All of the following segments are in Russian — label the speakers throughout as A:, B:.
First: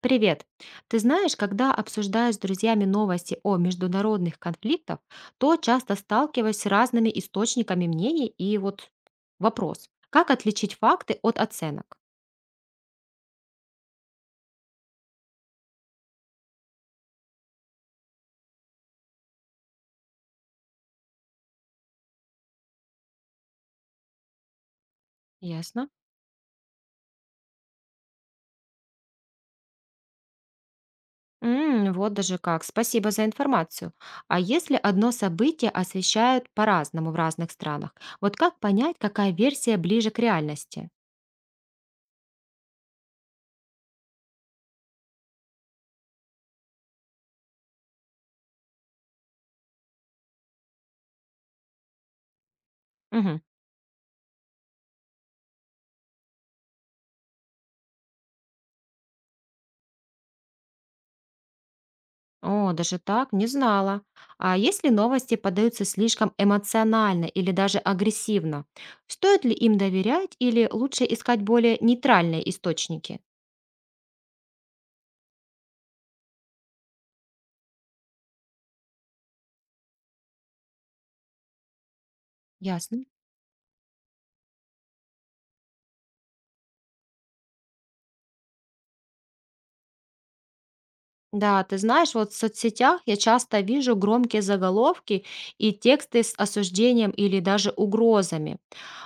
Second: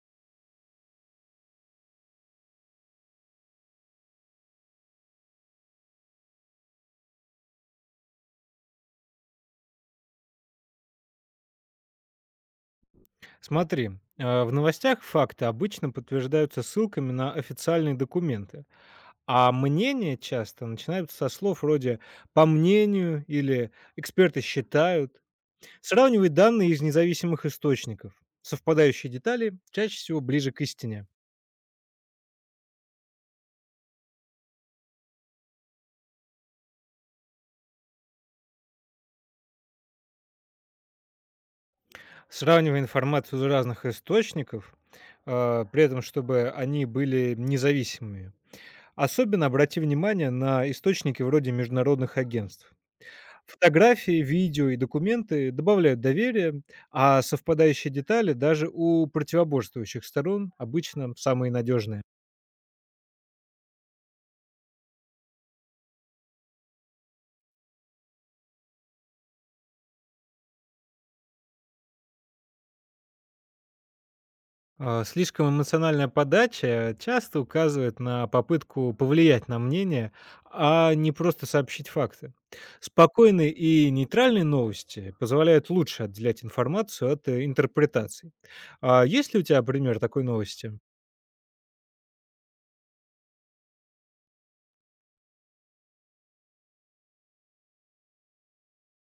A: Привет! Ты знаешь, когда обсуждаю с друзьями новости о международных конфликтах, то часто сталкиваюсь с разными источниками мнений и вот вопрос, как отличить факты от оценок?
B: Смотри, в новостях факты обычно подтверждаются ссылками на официальные документы, а мнения часто начинают со слов вроде «по мнению» или «эксперты считают».
A: Ясно.
B: Сравнивай данные из независимых источников. Совпадающие детали чаще всего ближе к истине.
A: М, вот даже как. Спасибо за информацию. А если одно событие освещают по-разному в разных странах, вот как понять, какая версия ближе к реальности?
B: Сравнивая информацию из разных источников, при этом чтобы они были независимыми. Особенно обрати внимание на источники вроде международных агентств.
A: Мгм.
B: Фотографии, видео и документы добавляют доверия, а совпадающие детали даже у противоборствующих сторон обычно самые надежные.
A: О, даже так, не знала. А если новости подаются слишком эмоционально или даже агрессивно, стоит ли им доверять или лучше искать более нейтральные источники?
B: Слишком эмоциональная подача часто указывает на попытку повлиять на мнение, а не просто сообщить факты.
A: Ясно.
B: Спокойные и нейтральные новости позволяют лучше отделять информацию от интерпретаций. А есть ли у тебя пример такой новости?
A: Да, ты знаешь, вот в соцсетях я часто вижу громкие заголовки и тексты с осуждением или даже угрозами.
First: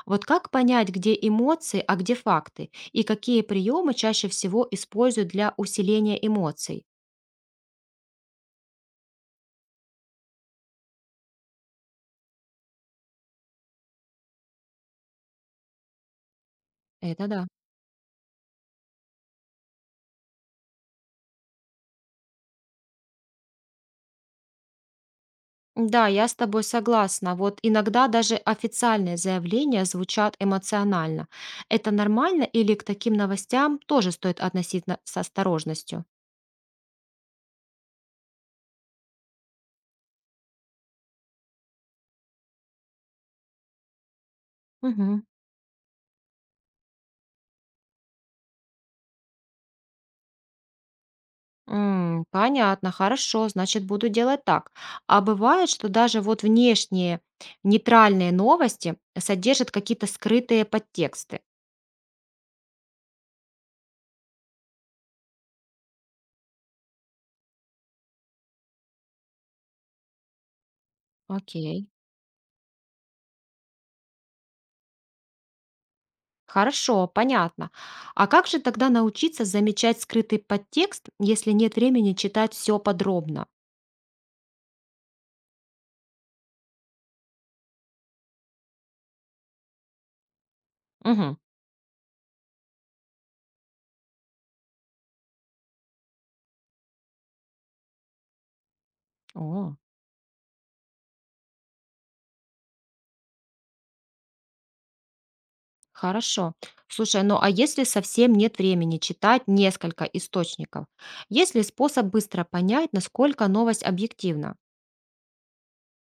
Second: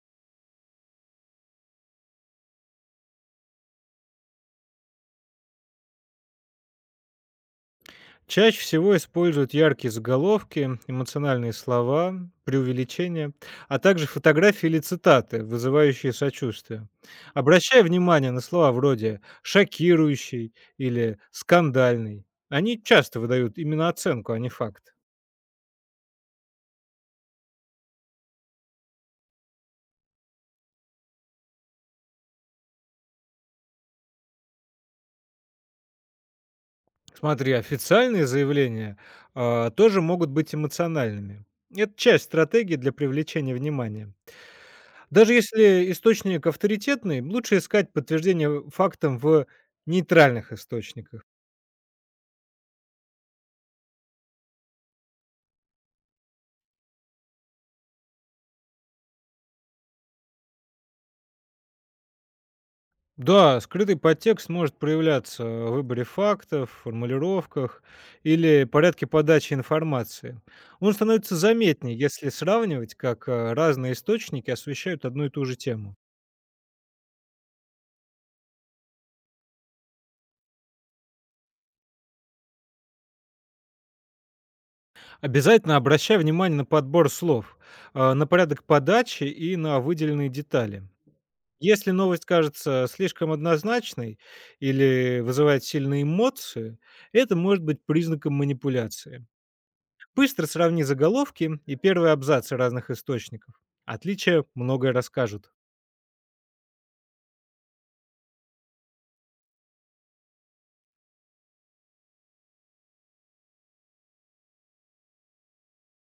A: Вот как понять, где эмоции, а где факты, и какие приемы чаще всего используют для усиления эмоций?
B: Чаще всего используют яркие заголовки, эмоциональные слова, преувеличения, а также фотографии или цитаты, вызывающие сочувствие.
A: Это да.
B: Обращая внимание на слова вроде «шокирующий» или «скандальный», они часто выдают именно оценку, а не факт.
A: Да, я с тобой согласна. Вот иногда даже официальные заявления звучат эмоционально. Это нормально или к таким новостям тоже стоит относиться с осторожностью?
B: Смотри, официальные заявления тоже могут быть эмоциональными. Это часть стратегии для привлечения внимания.
A: Мгм.
B: Даже если источник авторитетный, лучше искать подтверждение фактам в нейтральных источниках.
A: М, понятно, хорошо, значит, буду делать так. А бывает, что даже вот внешние нейтральные новости содержат какие-то скрытые подтексты.
B: Да, скрытый подтекст может проявляться в выборе фактов, формулировках или порядке подачи информации. Он становится
A: Окей.
B: заметнее, если сравнивать, как разные источники освещают одну и ту же тему.
A: Хорошо, понятно. А как же тогда научиться замечать скрытый подтекст, если нет времени читать все подробно?
B: Обязательно обращай внимание на подбор слов, на порядок подачи и на выделенные детали.
A: Мгм.
B: Если новость кажется слишком однозначной или вызывает сильные эмоции, это может быть признаком манипуляции.
A: О,
B: Быстро сравни заголовки и первые абзацы разных источников. Отличия многое расскажут.
A: хорошо. Слушай, ну а если совсем нет времени читать несколько источников, есть ли способ быстро понять, насколько новость объективна?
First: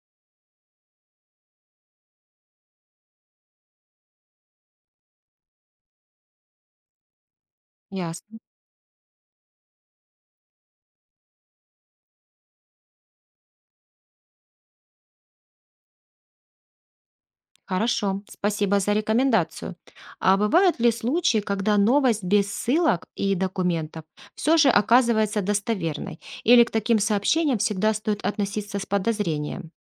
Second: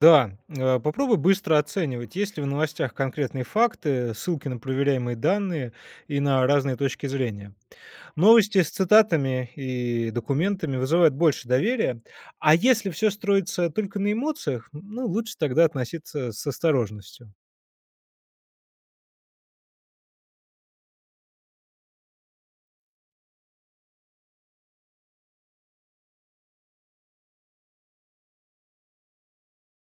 B: Да, попробуй быстро оценивать, есть ли в новостях конкретные факты, ссылки на проверяемые данные и на разные точки зрения.
A: Ясно.
B: Новости с цитатами и документами вызывают больше доверия, а если все строится только на эмоциях, ну, лучше тогда относиться с осторожностью.
A: Хорошо, спасибо за рекомендацию. А бывают ли случаи, когда новость без ссылок и документов все же оказывается достоверной? Или к таким сообщениям всегда стоит относиться с подозрением?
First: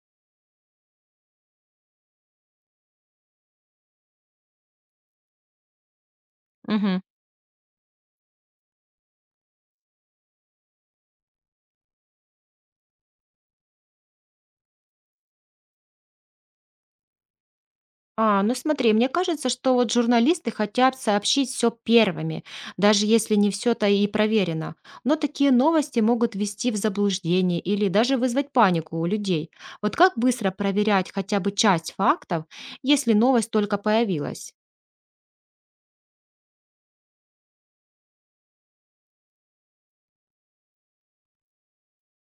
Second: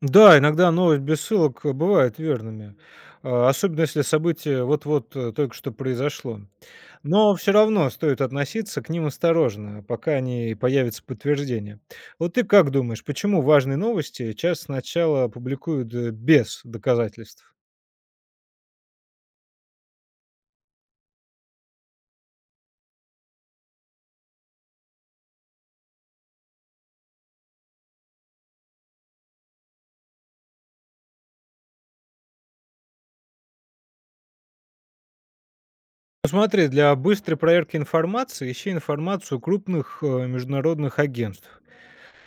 B: Да, иногда новость без ссылок бывают верными, особенно если событие вот-вот только что произошло.
A: Мгм.
B: Но все равно стоит относиться к ним осторожно, пока не появится подтверждение. Вот ты как думаешь, почему важные новости часто сначала публикуют без доказательств?
A: А, ну смотри, мне кажется, что вот журналисты хотят сообщить все первыми, даже если не все-то и проверено. Но такие новости могут ввести в заблуждение или даже вызвать панику у людей. Вот как быстро проверять хотя бы часть фактов, если новость только появилась?
B: Ну, смотри, для быстрой проверки информации ищи информацию крупных международных агентств.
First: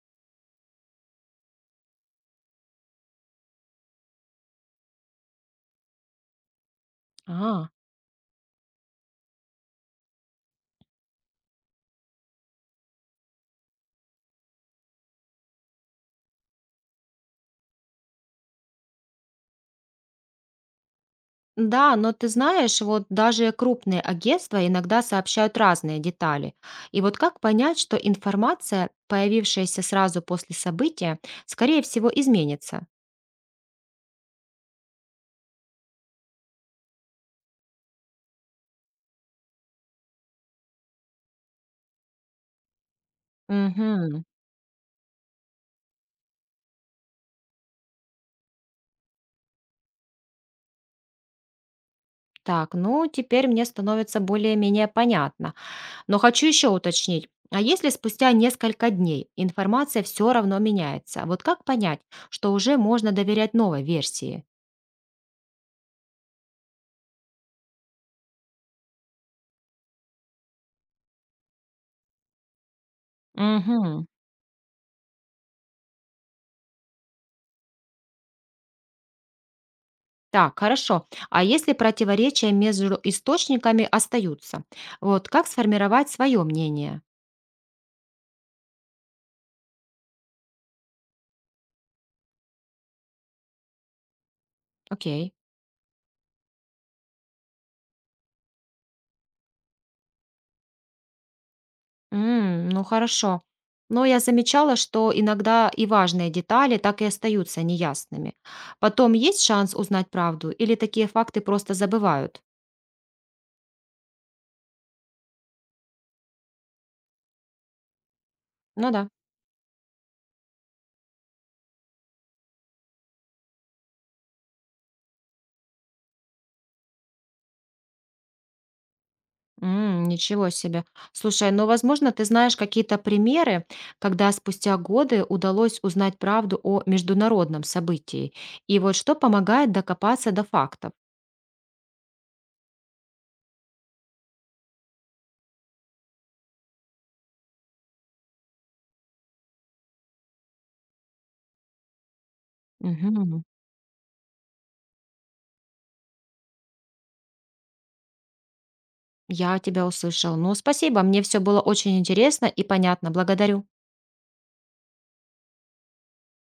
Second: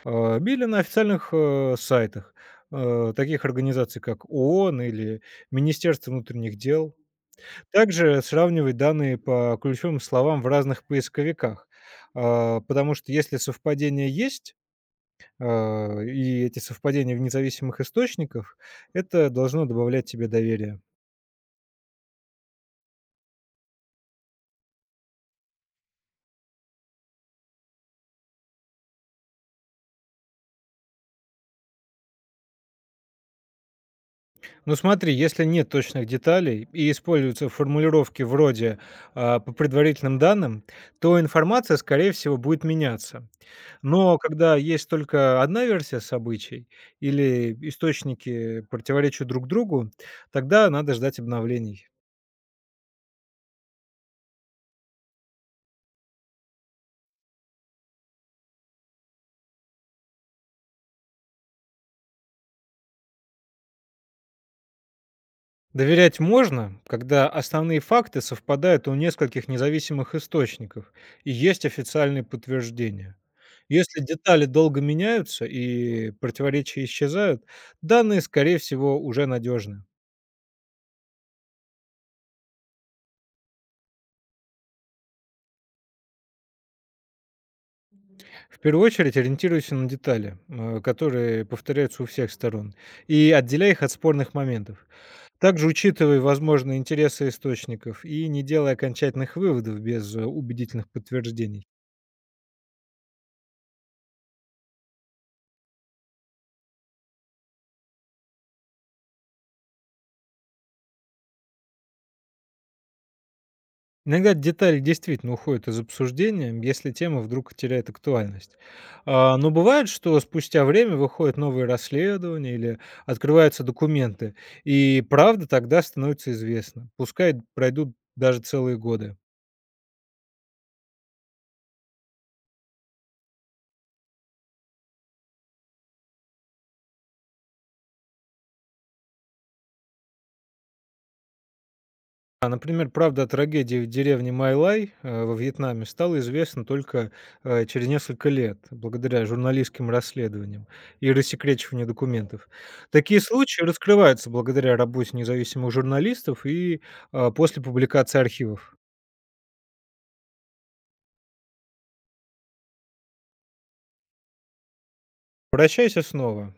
B: Били на официальных, сайтах, таких организаций, как ООН или Министерство внутренних дел.
A: А,
B: Также сравнивать данные по ключевым словам в разных поисковиках, потому что если совпадения есть, и эти совпадения в независимых источниках, это должно добавлять тебе доверия.
A: да, но ты знаешь, вот даже крупные агентства иногда сообщают разные детали. И вот как понять, что информация, появившаяся сразу после события, скорее всего, изменится?
B: Но смотри, если нет точных деталей и используются формулировки вроде, "по предварительным данным", то информация, скорее всего, будет меняться. Но
A: Угу.
B: когда есть только одна версия событий или источники противоречат друг другу, тогда надо ждать обновлений.
A: Так, ну теперь мне становится более-менее понятно. Но хочу еще уточнить. А если спустя несколько дней информация все равно меняется, вот как понять, что уже можно доверять новой версии?
B: Доверять можно, когда основные факты совпадают у нескольких независимых источников и есть официальные подтверждения. Если
A: Угу.
B: детали долго меняются и противоречия исчезают, данные, скорее всего, уже надежны.
A: Так, хорошо. А если противоречия между источниками остаются, вот как сформировать свое мнение?
B: В первую очередь ориентируйся на детали, которые повторяются у всех сторон, и отделяй их от спорных моментов.
A: Окей.
B: Также учитывай возможные интересы источников и не делай окончательных выводов без убедительных подтверждений.
A: М, ну хорошо. Но я замечала, что иногда и важные детали так и остаются неясными. Потом есть шанс узнать правду или такие факты просто забывают?
B: Иногда детали действительно уходят из обсуждения, если тема вдруг теряет актуальность.
A: Ну да.
B: Но бывает, что спустя время выходят новые расследования или открываются документы, и правда тогда становится известна. Пускай пройдут даже целые годы.
A: М, ничего себе. Слушай, ну возможно, ты знаешь какие-то примеры, когда спустя годы удалось узнать правду о международном событии. И вот что помогает докопаться до фактов.
B: А, например, правда о трагедии в деревне Майлай во Вьетнаме стала известна только через несколько лет, благодаря журналистским расследованиям и рассекречиванию документов. Такие
A: Мгм.
B: случаи раскрываются благодаря работе независимых журналистов и после публикации архивов.
A: Я тебя услышал. Ну спасибо, мне все было очень интересно и понятно. Благодарю.
B: Прощайся снова.